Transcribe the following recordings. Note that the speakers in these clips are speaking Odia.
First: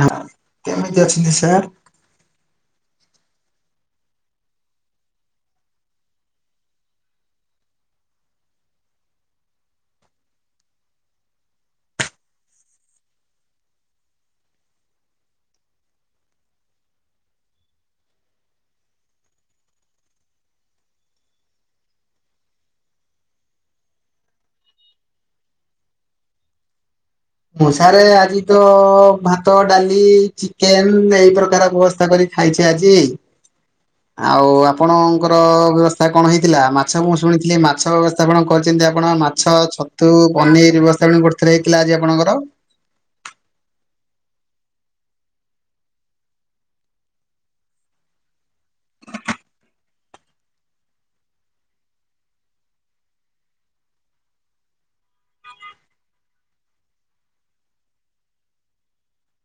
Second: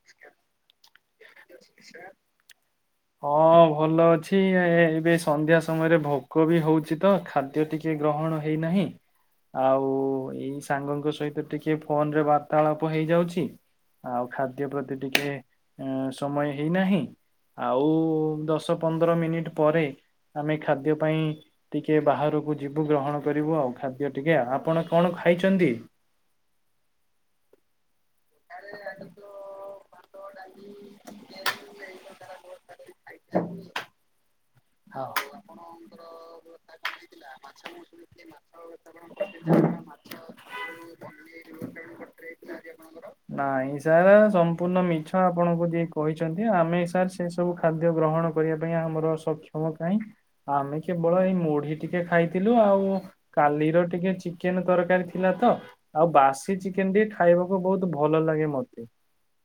ନା କେମିତି ଅଛନ୍ତି ସାର୍? [inaudible] ହଁ ଭଲ ଅଛି ଏବେ ସନ୍ଧ୍ୟା ସମୟରେ ଭୋକ ବି ହଉଚି ତ ଖାଦ୍ୟ ଟିକେ କଣ ହେଇନାହିଁ ଆଉ ଏଇ ସାଙ୍ଗଙ୍କ ସହିତ ଟିକେ ଫୋନ ରେ ବାର୍ତ୍ତାଳାପ ହେଇଯାଉଚି। ଆଉ ଖାଦ୍ୟ ପ୍ରତି ଟିକେ ଅ ସମୟ ହେଇନାହିଁ। ଆଉ ଦଶ ପନ୍ଦର ମିନିଟ ପରେ ଆମେ ଖାଦ୍ୟ ପାଇଁ ଟିକେ ବାହାରକୁ ଯିବୁ ଗ୍ରହଣ କରିବୁ, ଆଉ ଖାଦ୍ୟ ଟିକେ ଆପଣ କଣ ଖାଇଛନ୍ତି? ମୁଁ ସାରେ ଆଜି ତ ଭାତ ଡାଲି ଚିକେନ ଏଇ ପ୍ରକାର ବ୍ୟବସ୍ଥା କରି ଖାଇଚେ ଆଜି। ଆଉ ଆଉ ଆପଣଙ୍କର ବ୍ୟବସ୍ଥା କଣ ହେଇଥିଲା ମାଛ ମୁଁ ଶୁଣିଥିଲି ମାଛ ବ୍ୟବସ୍ଥା କଣ କରିଚନ୍ତି, ଆପଣ ମାଛ ଛତୁ ପନିର ବ୍ୟବସ୍ଥା କରୁଥିଲେ ହେଇଥିଲା ଆଜି ଆପଣଙ୍କର। ନାଇଁ। ସାର୍ ସମ୍ପୂର୍ଣ୍ଣ ମିଛ ଆପଣଙ୍କୁ ଯିଏ କହିଛନ୍ତି ଆମେ ସାର୍ ସେ ସବୁ ଖାଦ୍ୟ ଗ୍ରହଣ କରିବା ପାଇଁ ଆମର ସବ ସମମ କହିଁ ଆମେ କେବଳ ଏଇ ମୁଢି ଟିକେ ଖାଇଥିଲୁ, ଆଉ କାଲିର ଟିକେ ଚିକେନ ତରକାରୀ ଥିଲା। ତ ଆଉ ବାସି ଚିକେନ ଟ ଖାଇବାକୁ ବୋହୁତ ଭଲ ଲାଗେ ମତେ।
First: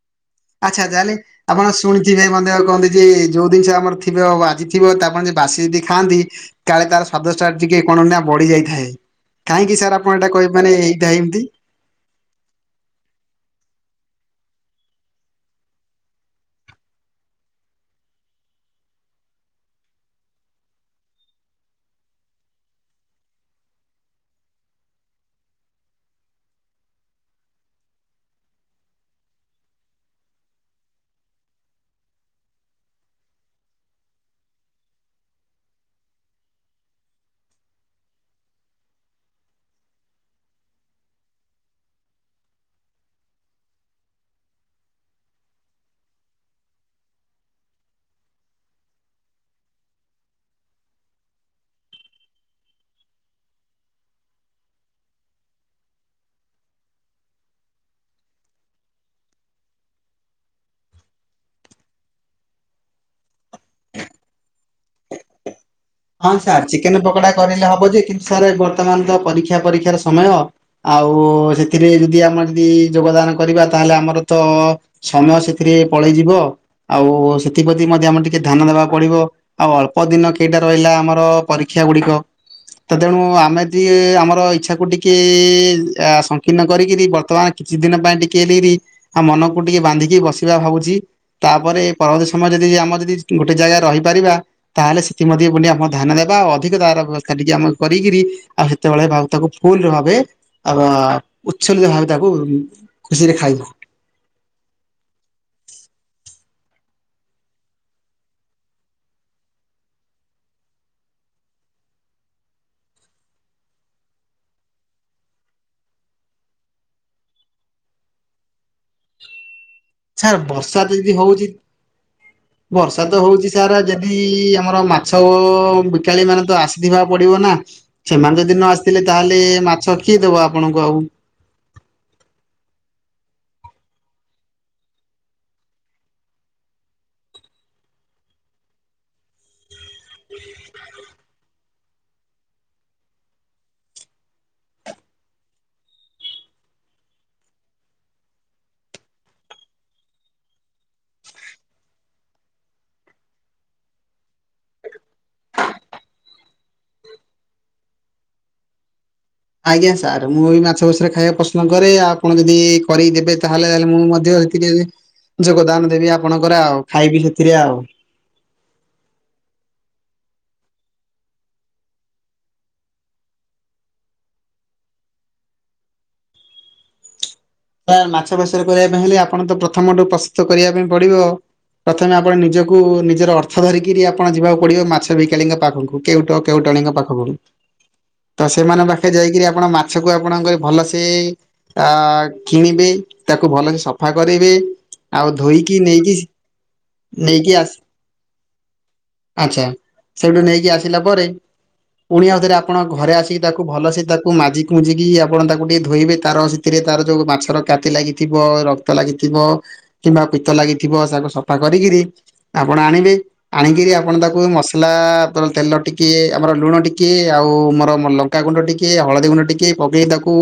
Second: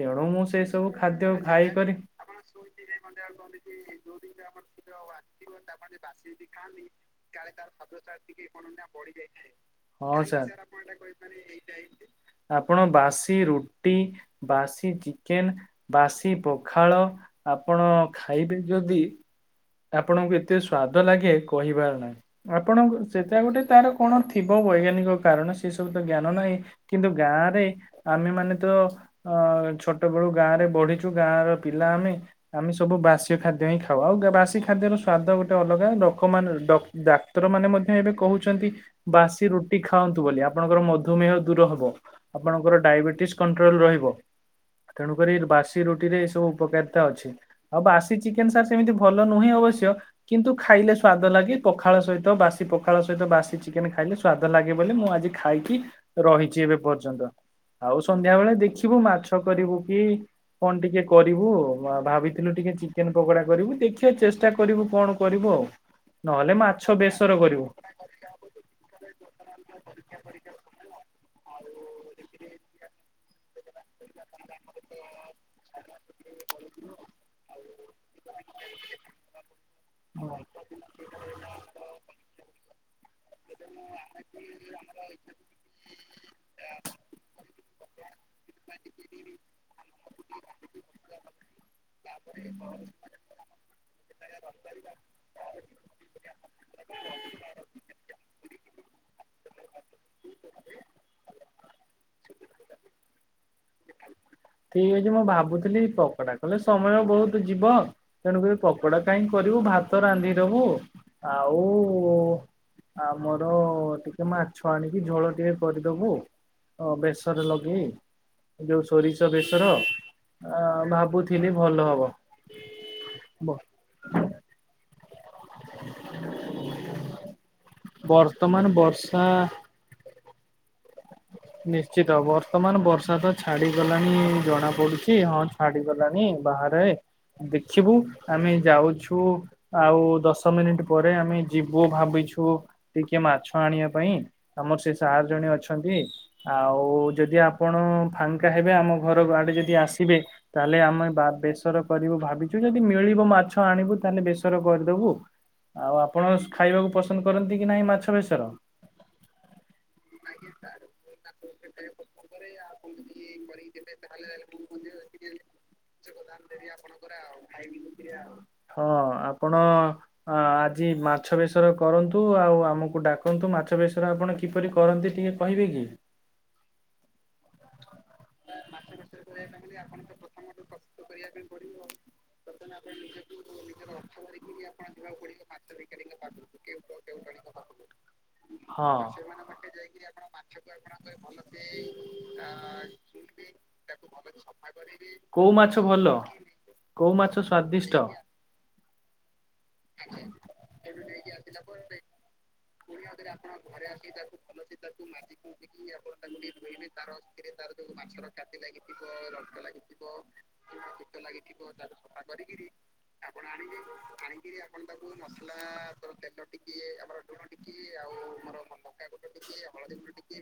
ତେଣୁ ମୁଁ ସେ ଆଚ୍ଛା ସବୁ ଚାଲେ ଖାଦ୍ୟ ଆପଣ ଖାଇକରି ଶୁଣିଥି ଭାଇ ମ କହନ୍ତି ଯେ ଯୋଉ ଜିନିଷ ଆମର ଥିବ ଆଜିିବ ଆସିିବ ତାପ ବାସି ଯଦି ଖାଆନ୍ତିି କାଳେ ତାର ସ୍ଵାଦଟା କାଳେ ଟିକେ ତାର କଣ ଫଦ ନା ବଢି ଟିକେ କଣ ନିଆ ଯାଇଥାଏ। ବଡିଯାଇଥାଏ। କାହିଁକି ସାର୍ ଆପଣ ହଁ ଏଇଟା କହି ସାର୍ ମାନେ ଏଇଟା ଏମିତି? ଆପଣ ବାସି ରୁଟି ବାସି ଚିକେନ ବାସି ପଖାଳ ଆପଣ ଖାଇବେ ଯଦି ହ ଆପଣଙ୍କୁ ଏତେ ସ୍ଵାଦ ଲାଗେ କହିବାର ନାହିଁ, ଆପଣ ସେଟା ଗୋଟେ ତାର କଣ ଥିବ ବୈ କାରଣ ସେ ସବୁ ତ ଜ୍ଞାନ ନାହିଁ କିନ୍ତୁ ଗାଁରେ ଆମେ ମାନେ ତ ଅ ଛୋଟ ବେଳୁ ଗାଁରେ ବଢିଛୁ ଗାଁ ର ପିଲା ଆମେ ଆମେ ସବୁ ବାସ୍ୟ ଖାଦ୍ୟ ହିଁ ଖାଉ ଆଉ। ବାସି ଖାଦ୍ୟର ସ୍ଵାଦ ଗୋଟେ ଅଲଗା ଲୋକମାନେ ଡାକ୍ତର ମାନେ ମଧ୍ୟ ଏବେ କହୁଛନ୍ତି ବାସି ରୁଟି ଖାଆନ୍ତୁ ବୋଲି ଆପଣଙ୍କର ମଧୁମେହ ଦୂର ହବ ଆପଣଙ୍କର ଡାଇବେଟିସ୍ କଟ୍ରୋଲ ରହିବ। ତେଣୁକରି ବାସି ରୁଟିରେ ଏ ସବୁ ଉପକାରିତା ଅଛି, ଆଉ ବାସି ଚିକେନ ସାର୍ ସେମିତି ଭଲ ନୁହେଁ ଅବଶ୍ୟ କିନ୍ତୁ ଖାଇଲେ ସ୍ଵାଦ ଲାଗେ, ପଖାଳ ସହିତ ବାସି ପଖାଳ ସହିତ ବାସି ଚିକେନ ଖାଇ ଇଲେ ସ୍ଵାଦ ଲାଗେ ବୋଲି ମୁଁ ଆଜି ଖାଇକି ରହିଚି ଏବେ ପର୍ଯ୍ୟନ୍ତ। ଆଉ ସନ୍ଧ୍ୟା ବେଳେ ଦେଖିବୁ ମାଛ କରିବୁ କି କଣ ଟିକେ କରିବୁ ଭାବିଥିଲୁ ଟିକେ। ଟିକେ ଚିକେନ ପକୋଡା କରିବୁ ଦେଖିବା ଚେଷ୍ଟା କରିବୁ କଣ କରିବୁ ଆଉ। ହଁ ନହେଲେ ସାର୍ ମାଛ ଚିକେନ ପକୋଡା ବେସର କରିବୁ। କରିଲେ ହବ ଯେ କିନ୍ତୁ ସାର୍ ବର୍ତ୍ତମାନ ତ ପରୀକ୍ଷା ପରୀକ୍ଷାର ସମୟ ଆ ଆଉ ସେଥିରେ ଯଦି ଆମର ଯଦି ଯୋଗଦାନ କରିବା। ତାହେଲେ ଆମର ତ ସମୟ ସେଥିରେ ପଳେଇଯିବ ଆଉ ସେଥିପ୍ରତି ମଧ୍ୟ ଆମର ଟିକେ ଧ୍ୟାନ ଦ ବା ପଡିବ ଆଉ ଅଳ୍ପ ଦିନ କେଇଟା ରହିଲା ଆମର ପରୀକ୍ଷା ଗୁଡିକ। ତ ତେଣୁ ଆମେ ଦି ଆମର ଇଚଛା କୁ ଟିକେ ସଂକୀର୍ଣ୍ଣ କରିକିରି ବର୍ତ୍ତମାନ କିଛି ଦିନ ପାଇଁ ଟିକେ କେ ଡେରି ଆ ମନକୁ ଟିକେ ବାନ୍ଧିକି ବସିବା ଭାବୁଚି ତାପରେ ପରବର୍ତୀ ସମୟ ଯଦି ଆମ ଯଦି ଗୋଟେ ଜାଗା ରହିପାରିବା ତାହେଲେ ଇମଧ୍ୟ ବୋଲି ଆମେ ଧ୍ୟାନ ଦେବା ଆଉ ଅଧିକ ତାର ବ୍ୟବସ୍ଥା ଟିକେ ଆମେ କରିକିରି ଆଉ ସେତେବେଳେ ଭଉ ତାକୁ ଫୁଲ ଭାବେ ଆଉ ଉଚ୍ଛଲ୍ୟ ଭାବେ ତାକୁ ଖୁସିରେ ଖାଇବୁ। ଠିକ ଅଛି ମୁଁ ଭାବୁଥିଲି ପକୋଡା କଲେ ସମୟ ବହୁତ ଯିବ ତେଣୁକରି ଏ ପକୋଡା କାହିଁ କରିବୁ ଭାତ ରାନ୍ଧିଦବୁ। ଆଉ ଆମର ଟିକେ ମାଛ ଆଣିକି ଝୋଳ ଟିକେ କରିଦବୁ। ହଁ ବେେଶରେ ଲଗେଇ ଯୋଉ ସୋରିଷ ବେ ର ସାର୍ ବର୍ଷା ଯଦି ହଉଛି ଭାବୁଥିଲି ଭଲ ହବ। ବର୍ଷା ତ ହଉଚି ସାର ଯଦି ଆମର ମା ଛବୁ ବିକାଳି ମାନେ ତ ଆସିଥିବା ପଡ଼ିବ ନା? ସେମାନେ ଯଦି ବର୍ତ୍ତମାନ ନ ଆସିଥିଲେ ବର୍ଷା ତାହେଲେ ମାଛ କିଏ ଦେବ ଆପଣଙ୍କୁ ଆଉ। ନିଶ୍ଚିତ ବର୍ତ୍ତମାନ ବର୍ଷା ତ ଛାଡିଗଲାଣି ଜଣା ପଡୁଚି ହଁ ଛାଡିଗଲାଣି। ବାହାରେ ଦେଖିବୁ ଆମେ ଯାଉଛୁ ଆଉ ଦଶ ମିନିଟ୍ ପରେ ଆମେ ଯିବୁ ଭାବିଛୁ ଟିକେ ମାଛ ଆଣିବା ପାଇଁ ଆମର ସେ ସାର୍ ଜଣ ଅଛନ୍ତି। ଆଉ ଯଦି ଆପଣ ଫାଙ୍କା ହେବେ ଆମ ଘର ଆଡେ ଯଦି ଆସିବେ ତାହେଲେ ଆମେବା ବେସର କରିବୁ ଭାବିଚୁ, ଯଦି ମିଳିବ ମାଛ ଆଣିବୁ ତାହେଲେ ବେସର କରିଦବୁ। ଆଉ ଆପଣ ଖାଇବାକୁ ପସନ୍ଦ କରନ୍ତି କି ନାହିଁ ମାଛ ବେଶର? ପ୍ରଶ୍ନ କରେ ଆପଣ ଯଦି କରେ଼ଇଦେବେ ତାହେଲେ ତାଲେ ମୁଁ ମଧ୍ୟ ଏଥିରେ ଯୋଗଦାନ ଦେବି ଆ ହଁ ଆପଣ ଅ ଆଜି ମାଛ ବେସର କରନ୍ତୁ ଆଉ ଆମକୁ ଡାକନ୍ତୁ ମାଛ ବେସର ଆପଣ କିପରି କରନ୍ତି? ଟିକେ କହିବେ କି? ମାଛ ବେସର କରିବା ପାଇଁ ହେଲେ ଆପଣ ତ ପ୍ରଥମଠୁ ପ୍ରସ୍ତୁତ କରିବା ପାଇଁ ପଡିବ ପ୍ରଥମେ ଆପଣ ନି ଜକୁ ନିଜର ଅର୍ଥ ଧରିକିରି ଆପଣ ଯିବାକୁ ପଡିବ ମାଛ ବିକାଳିୀଙ୍କ ପାଖକୁ କେଉଟ କେଉଟାଳିଙ୍କ ପାଖକୁ। ହ। ତ ସେମାନଙ୍କ ପାଖରେ ଯାଇକରି ଆପଣ ମାଛକୁ ଆପଣଙ୍କ ଭଲସେ ଅ କିଣିବେ ତାକୁ ଭଲସେ ସଫା କରାଇିବେ ଆଉ କୋଉ ମାଛ ଧୋଇକି ଭଲ ନେଇକି କୋଉ ମାଛ ନେଇକି ଆସ ସ୍ଵାଦିଷ୍ଟ? ଆଚ୍ଛା ସେଠୁ ନେଇକି ଆସିଲା ପରେ ପୁଣି ଆଉଥରେ ଆପଣ ଘରେ ଆସିକି ତାକୁ ଭଲସେ ତାକୁ ମାଜିକି ମୁଜିକି ଆପଣ ତାକୁ ଟିକେ ଧୋଇବେ ତାର ସେଥିରେ ତାର ଯେଉଁ ମାଛର କାତି ଲାଗିଥିବ ରକ୍ତ ଲାଗିଥିବ କିମ୍ବା ପିତ ଲାଗିଥିବ ତାକୁ ସଫା କରିକିରି ଆପଣ ଆଣିବେ। ଆଣିକିରି ଆପଣ ତାକୁ ମସଲା ତେଲ ଟିକେ ଆମର ଲୁଣ ଟିକେ ଆଉ ମୋର ଲଙ୍କା ଗୁଣ୍ଡ ଟିକେ ହଳଦୀ ଗୁଣ୍ଡ ଟିକେ ପକେଇ ତାକୁ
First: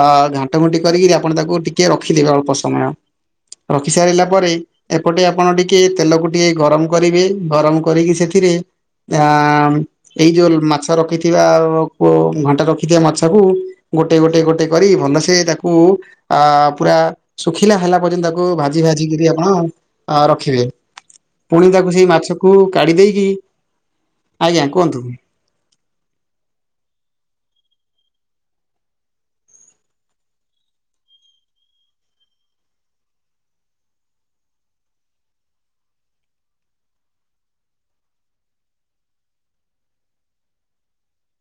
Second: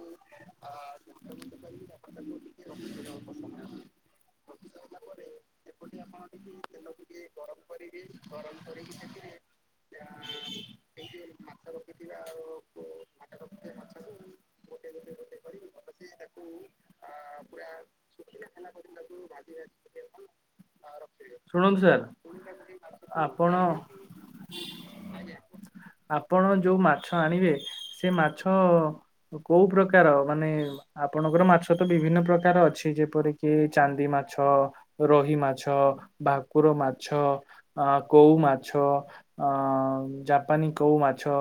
ଅ ଘାଣ୍ଟ ଘୁଣ୍ଟି କରି ଆପଣ ତାକୁ ଟିକେ ରଖିଦେବେ ଅଳ୍ପ ସମୟ। ରଖି ସାରିଲା ପରେ ଏପଟେ ଆପଣ ଟିକେ ତେଲକୁ ଟିକେ ଗରମ କରିବେ ଗରମ କରିକି ସେଠି ଥି ରେ ଏଇ ଯୋଉ ମାଛ ରଖିଥିବା ତା ପ ଘଣ୍ଟା ରଖିଥିବା ମାଛକୁ ଗୋଟେ ଗୋଟେ ଗୋଟେ ଗୋଟେ କରି ଭଲସେ ତାକୁ ଆ ପୁରା ଶୁଖିଲା ହେଲା ପର୍ନ୍ତ ତାକୁ ଭାଜି ଭାଜି କରିରି ଆପଣ ରଖିବେ। ପୁଣି ଶୁଣନ୍ତୁ ତାକୁ ସାର୍ ସେଇ ମାଛକୁ କାଢି ଦେଇକି ଆପଣ ଆଜ୍ଞା କୁହନ୍ତୁ? ଆପଣ ଯୋଉ ମାଛ ଆଣିବେ ସେ ମାଛ କୋଉ ପ୍ରକାର ମାନେ ଆପଣଙ୍କର ମା ମାଛ ତ ବିଭିନ୍ନ ପ୍ରକାର ଅଛି ଯେପରିକି ଚାନ୍ଦି ମାଛ ରୋହି ମାଛ ଭାକ କୁର ମାଛ ଆ କଉ ମାଛ ଅ ଜାପାନୀ କଉ ମାଛ ଛ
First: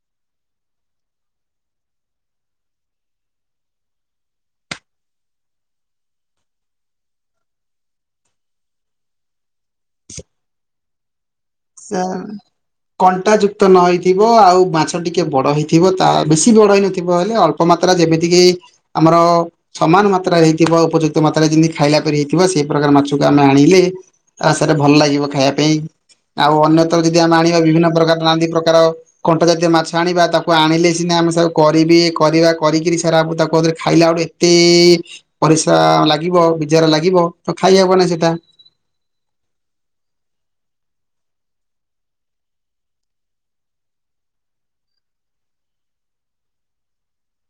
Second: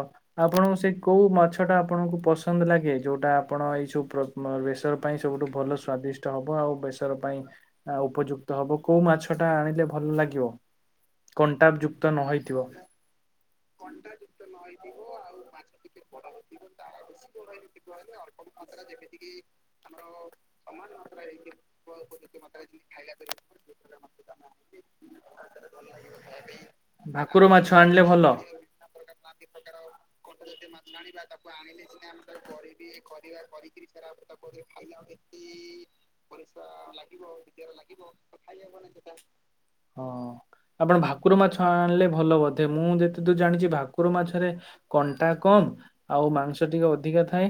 ଆପଣଙ୍କୁ ସେ କୋଉ ମାଛ ଟା ଆପଣଙ୍କୁ ପସନ୍ଦ ଲାଗେ ଯୋଉଟା ଆପଣ ଏଇ ସବୁ ପ୍ରଶ୍ନ ଏବେ ବେସର ପାଇଁ ସବୁଠୁ ଭଲ ସ୍ଵାଦିଷ୍ଟ ହବ ଆଉ ବେସର ପାଇଁ ଉପଯୁକ୍ତ ହବ କୋଉ ମାଛ ଟା ଆଣି ଲେ ଭଲ ଲାଗିବ। କଣ୍ଟା ସ ଯୁକ୍ତ ନ ହେଇଥିବ କଣ୍ଟା ଯୁକ୍ତ ନ ହେଇଥିବ ଆଉ ମାଛ ଟିକେ ବଡ ହେଇଥିବ ତା ବେଶୀ ବଡ ହେଇନଥିବ ହେଲେ ଅଳ୍ପ ମାତ୍ରା ଯେମିତିକି ଆମର ସମାନ ମାତ୍ରାରେ ହେଇଥିବ ଉପଯୁକ୍ତ ମାତ୍ରାରେ ଯେମିତି ଖାଇଲା ପରି ହେଇଥିବ ସେଇ ପ୍ରକାର ମାଛକୁ ଆମେ ଆଣିଲେ ସାରା ଭଲ ଲାଗିବ ଖାଇବା ପାଇଁ ଆଉ ଅନ୍ୟତ ଯଦି ଆମେ ଭାକୁର ଆଣିବା ମାଛ ବିଭିନ୍ନ ଆଣିଲେ ପ୍ରକାର ଭଲ। ନାନାଦୀ ପ୍ରକାର କଣ୍ଟା ଜାତୀୟ ମାଛ ଆଣିବା ତାକୁ ଆଣିଲେ ସିନା ଆମେ ତାକୁ କରିବି କରିବା କରିକିରି ସେରା ଫୁ ତାକୁ ଆଉଥରେ ଖା ଖାଇଲା ଆଟୁ ଏତେ ପରିସ୍ରା ଲାଗିବ ବିଜାର ଲାଗିବ ତ ଖାଇ ହବ ନାଇ ସେଟା ହଁ ଆପଣ ଭାକୁର ମାଛ ଆଣିଲେ ଭଲ ବୋଧେ। ମୁଁ ଯେତେ ଦୂର ଜାଣିଛି ଭାକୁ ଭାକୁର ମାଛରେ କଣ୍ଟା କମ ଆଉ ମାଂସ ଟିକେ ଅଧିକା ଥାଏ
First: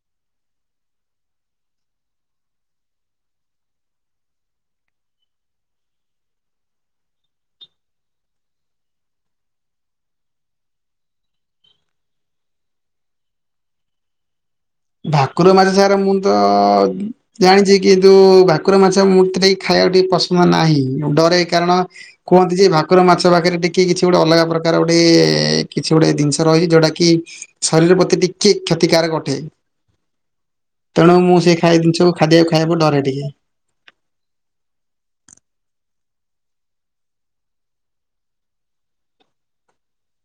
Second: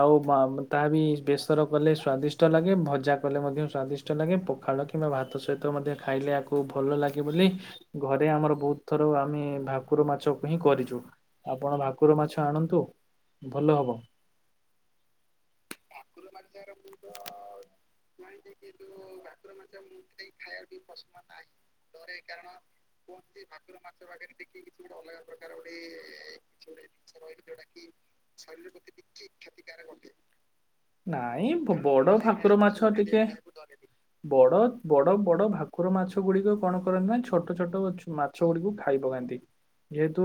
ଆଉ ମା ତା ବି ବେସର କଲେ ସ୍ଵାଦିଷ୍ଟ ଲାଗେ ଭଜା କଲେ ମଧ୍ୟ ସ୍ଵାଦିଷ୍ଟ ଲାଗେ ପଖାଳ କିମ୍ବା ଭାତ ସହିତ ମଧ୍ୟ ଖାଇଲେ ଆକୁ ଭଲ ଲାଗେ ବୋଲି ଘରେ ଆମର ବହୁତ ଥର ଆମେ ଭାକୁର ମାଛକୁ ହିଁ କରିଛୁ। ଆପଣ ଭାକୁର ମାଛ ଆଣନ୍ତୁ ଭଲ ହବ। ଭାକୁର ମାଛ ସାର ମୁଁ ତ ଜାଣିଛି କିନ୍ତୁ ଭାକୁର ମାଛ ମୁଁ ଟ ଖାଇବାକୁ ଟିକେ ପସନ୍ଦ ନାହିଁ। ଡରେ କାରଣ କୁହନ୍ତି ଯେ ଭାକୁର ମାଛ ପାଖରେ ଟିକେ କିଛି ଗୋଟେ ଅଲଗା ପ୍ରକାର ପ୍ରକାର ଗୋଟେ କିଛି ଗୋଟେ ଜିନିଷ ରହିଛି ଯୋଉଟା କି ଶରୀର ପ୍ରତି ଟିକେ କ୍ଷତିକାରକ ଅଟେ। ତେଣୁ ମୁଁ ନାଇଁ ସେଇ ବ- ଖାଇଆ ବଡ ଜିନିଷକୁ ଖାଦ୍ୟକୁ ଖାଇବାକୁ ଡରେ ଟିକେ। ବଡ଼ ବଡ ବଡ ଭାକୁ କୁର ମାଛ ଗୁଡିକ କଣ କରନ୍ତି ନା ଛୋଟ ଛୋଟ ମାଛ ଗୁଡିକୁ ଖାଇ ପକାନ୍ତି ଯେହେତୁ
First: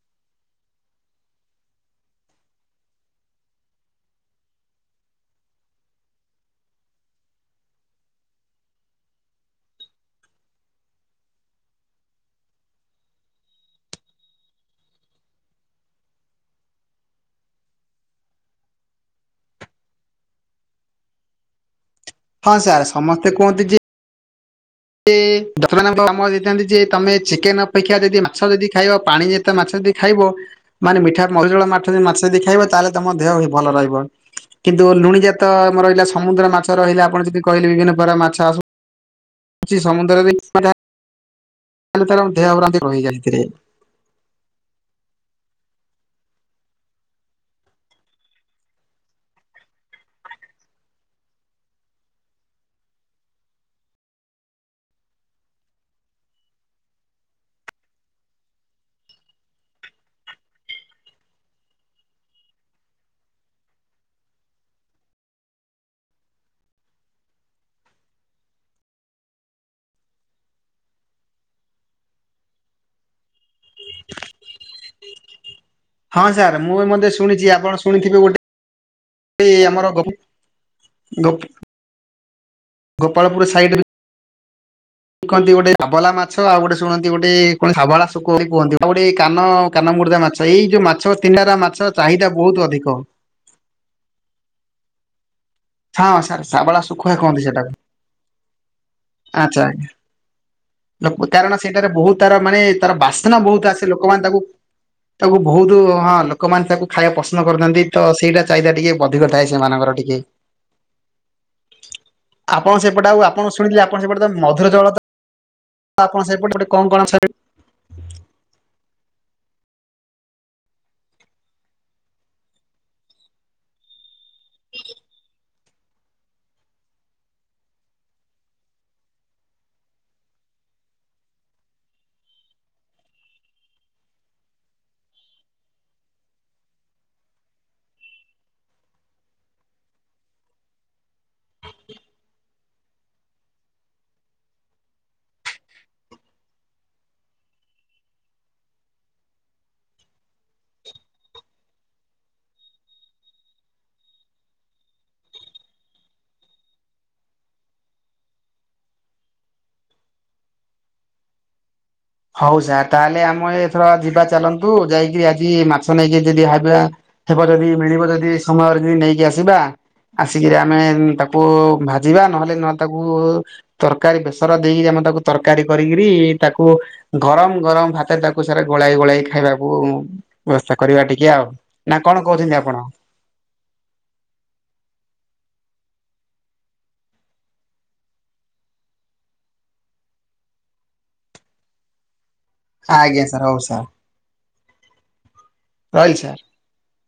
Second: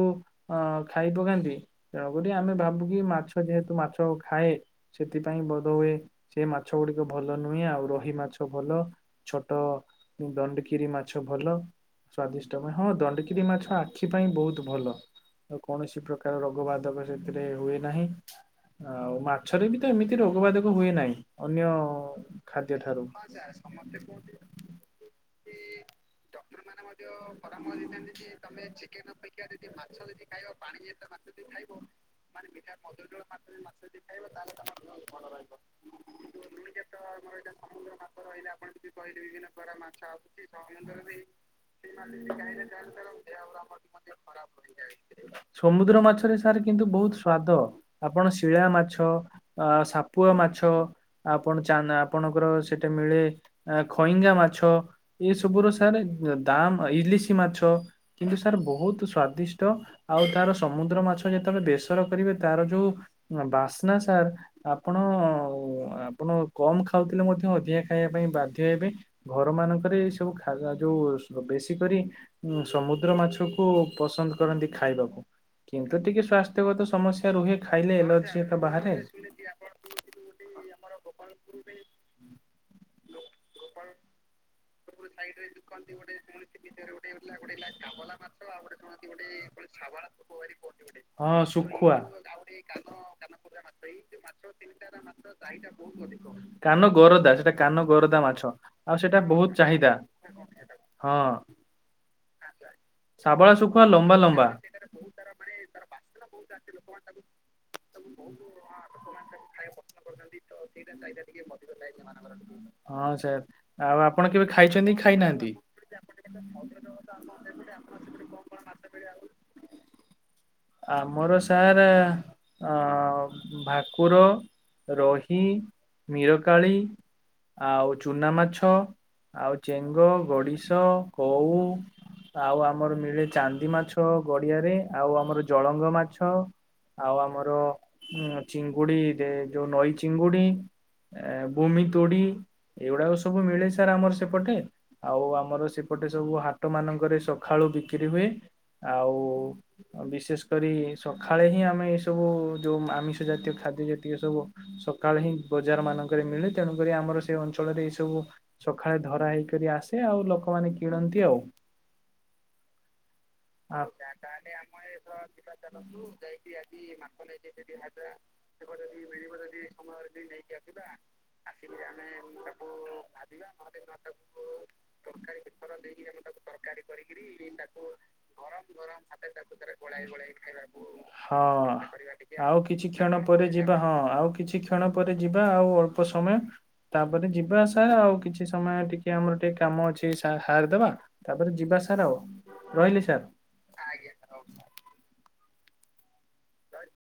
ଅ ଖାଇ ପକାନ୍ତି ତେଣୁକ ଆମେ ଭାବୁ କିି ମାଛ ଯେହେତୁ ମାଛ ଖାଏ ସେଥିପାଇଁ ବୋଧ ହୁଏ ସେ ମାଛ ଗୁଡିକ ଭଲ ନୁହେଁ ଆଉ ରୋହି ମାଛ ଭଲ। ଛୋଟ ଦଣ୍ଡକିରି ମାଛ ଭଲ ସ୍ଵାଦିଷ୍ଟ ପାଇଁ ହଁ ଦଣ୍ଡକିରି ମାଛ ଆଖି ପାଇଁ ବହୁତ ଭଲ। ଆ କୌଣସି ପ୍ରକାର ରୋଗ ବାଧକ ସେଥିରେ ହୁଏ ନାହିଁ। ଆଉ ମାଛରେ ବି ତ ଏମିତି ରୋଗ ବାଧକ ହୁଏ ନାହିଁ ଅନ୍ୟ ହଁ ସାର୍ ଖାଦ୍ୟଠାରୁ ଏ ବର୍ତମାନ ଆମର କାମ ଦେଇଥାନ୍ତି ଯେ ତମେ ଚିକେନ ଅପେକ୍ଷା ଯଦି ମାଛ ଯଦି ଖାଇବା ପାଣି ଯେତେ ମାଛ ମାଛ ଯଦି ଖାଇବ ପାଣି ମାନେ ଏତ ମିଠା ମାଛ ଯଦି ମରିଜଳ ଖାଇବ ମାଛ ମାଛ ଯଦି ମାନେ ଖାଇବ ମିଠା ତାହେଲେ ମଧୁର ଜଳ ମାଛ ମାଛ ଯଦି ଖାଇବା ତାହେଲେ ତମ ଲୁଣି ଜାତ ଆମର ରହିଲା ସମୁଦ୍ର ମାଛ ରହିଲା ଆପଣ ଯଦି କହିଲେ ବିଭିନ୍ନ ପ୍ରକାର ମାଛ ଆସୁ ମାଛ ଆୁଛି ସମୁଦ୍ର ଦେଇ ସେ ମା ତାର ଗାଈ ଦେହଭ୍ରାନ୍ତି ଚା ରହିଯାଏ ଏଥିରେ। ଦେହୁମ ଖରାପ। [inaudible] ସମୁଦ୍ର ମାଛରେ ସାର୍ କିନ୍ତୁ ବହୁତ ସ୍ଵାଦ। ଆପଣ ଶିଳା ମାଛ, ସାପୁଆ ମା ମାଛ ଆପଣ ଚା ଆପଣଙ୍କର ସେଟା ମିଳେ ଖଇଙ୍ଗା ମାଛ ଇଏ ସ ସବୁର ସାର୍ ଦାମ୍ ଇଲିସି ମାଛ କିନ୍ତୁ ସାର୍ ବହୁତ୍ ସ୍ୱାଦ ଦିଷ୍ଟ ଆଉ ତାର ସମୁଦ୍ର ମାଛ ଯେତେବେଳେ ବେସର କରିବେ ତାର ଯୋଉ ବାସ୍ନା ସାର୍ ଆପଣ ଆପଣ କମ ଖାଉଥିଲେ ମଧ୍ୟ ଅଧିକା ଖାଇବା ପାଇଁ ବାଧ୍ୟ ହେବେ ଘର ମାନଙ୍କରେ ଏ ସବୁ ଖା ଯୋଉ ବେଶୀ କରି ସମୁଦ୍ର ମାଛକୁ ପସନ୍ଦ କରନ୍ତି ଖାଇବାକୁ। କିନ୍ତୁ ଟିକେ ହଁ ସାର୍ ମୁଁ ସ୍ଵାସ୍ଥ୍ୟଗତ ମଧ୍ୟ ସମସ୍ୟା ଶୁଣିଛି ରୁହେ ଆପଣ ଖାଇଲେ ଶୁଣିଥିବେ ଏଲର୍ଜି ବାହାରେ ଗୋଟେ ଗୋ ଆମର ଗୋ ଗୋପାଳପୁରରେ Gopalpur side Gopalpur side କହନ୍ତି ଗୋଟେ ଧାବଲା ମାଛ ଆଉ ଗୋଟେ ଶୁଣନ୍ତି ଗୋଟେ କଣ ହାବଳା ଶୋକ ବୋଲି କୁହନ୍ତି। ଆଉ ଗୋଟେ କାନ କାନ ମୁଡ୍ଦା ମା ମାଛ ଏଇ ଯୋଉ ମାଛ ହଁ ତିନାରା ମାଛ ଚାହିଦା ବହୁତ ଅଧିକ। ଏଇ ଜଉ ମାଛ ତିନିଟାର ମାଛ। ହଁ ସାର୍ ଶାବଳା କାନ ଶୁଖୁଆ ଗରଦା କହନ୍ତି ସେଟା କାନ ଗରଦା ମାଛ ଆଉ ସେଇଟା ବହୁତ ଦାମ୍ ଚାହିଦା ହଁ କାରଣ ସେଇଟାରେ ବହୁତ ତାର ମାନେ ତାର ବାସ୍ନା ଶାବଳା ବହୁତ ଶୁଖୁଆ ଆସେ ଲମ୍ବା ଲୋକମାନେ ତାକୁ ଲମ୍ବା। ତାକୁ ବହୁତ ହଁ ଲୋକମାନେ ତାକୁ ଖାଇବା ପସନ୍ଦ କରନ୍ତି ତ ସେଇଟା ଚାହିଦା ଟିକେ ଅଧିକ ଥାଏ ସେମାନଙ୍କର। ଟିକେ ଆପଣ ସେପଟେ ହଁ ଆଉ ସାର୍ ଆପଣ ଶୁଣିଥିଲେ ଆଉ ସେପଟେ ତ ଆପଣ କେବେ ମଧୁର ଜଳ ଖାଇଚନ୍ତି ତ କି ଖାଇନାହାନ୍ତି? ଏବେ ଆପଣ ସେପଟେ ଗୋଟେ ମଧୁର କଣ ଜଳ କଣ ଆମ ଏପଟେ [inaudible] [inaudible] ଆମର ସାର୍ ଅ ଭାକୁର। ରହି ମୀରକାଳି ଆଉ ଚୁନା ମାଛ। ଆଉ ଚେଙ୍ଗ ଗଡିଶ କଉ ଆଉ ଆମର ମିଳେ ଚାନ୍ଦି ମାଛ ଗଡିଆରେ ଆଉ ଆମର ଜଳଙ୍ଗ ମାଛ। ଆଉ ଆମର ଅ ଚିଙ୍ଗୁଡି ଯୋଉ ନଈ ଚିଙ୍ଗୁଡି। ଏ ଭୂମି ତୋଡି ଏଇଗୁଡାକ ସବୁ ମିଳେ ସାର୍ ଆମର ସେପଟେ ଆଉ ଆମର ସେପଟେ ଗୋଟେ ସବୁ ହାଟ ମାନଙ୍କରେ ସକାଳୁ ବିକ୍ରି ହୁଏ। ଆଉ ବିଶେଷ କରି ସକାଳେ ହିଁ ଆମେ ଏଇ ସବୁ ଯୋଉ ଆମିଷ ଜାତୀୟ ଖା ଖାଦ୍ୟ ଯେତିକ ସବୁ ସକାଳ ହିଁ ବଜାର ମାନଙ୍କରେ ମିଳେ ତେଣୁକରି ଆମର ସେ ଅଞ୍ଚଳରେ ଏଇ ସବୁ ସକାଳେ ଧରା ହେଇକରି ଆସେ ଆଉ ଲୋକମାନେ କିଣନ୍ତି ଆଉ। ହଉ ଯା ତାହେଲେ ଆମେ ସମୟ ଏଥର ଯିବା ଚାଲନ୍ତୁ ଯାଇକିରି ଆଜି ମାଛ ନେଇକି ଯଦି ହେବ ଯଦି ମିଳିବ ଯଦି ସମୟରେ ଯଦି ନେଇକି ଆସିବା, ଆସିକିରି ଆମେ ତାକୁ ଭାଜିବା ନହେଲେ ନହେଲେ ତାକୁ ତରକାରୀ ବେସର ଦେଇକି ଆମ ତାକୁ ତରକାରୀ କରିକିରି ତାକୁ ଗରମ ଗରମ ଭାତରେ ତାକୁ ତ ସାରା ଗୋଳାଇ ଗୋଳେଇ ଖାଇବାକୁ ବ୍ୟବସ୍ଥା କରିବା ଟିକେ ଆଉ ହଁ ନା କଣ ଆଉ କହୁଚନ୍ତି ଆପଣ? କିଛି କ୍ଷଣ ପରେ ଯିବା ହଁ ଆଉ କିଛି କ୍ଷଣ ପରେ ଯିବା ଆଉ ଅଳ୍ପ ସମୟ। ତାପରେ ଯିବା ଆସାର ଆଉ କିଛି ସମୟ ଟିକେ ଆମର ଟିକେ କାମ ଅଛି ସାରିଦବା ତାପରେ ଯିବା। ସାର୍ ଆଉ ରହିଲି ଆଜ୍ଞା ସାର୍। ହଉ ସାର୍ ରହିଲି ସାର୍। [inaudible]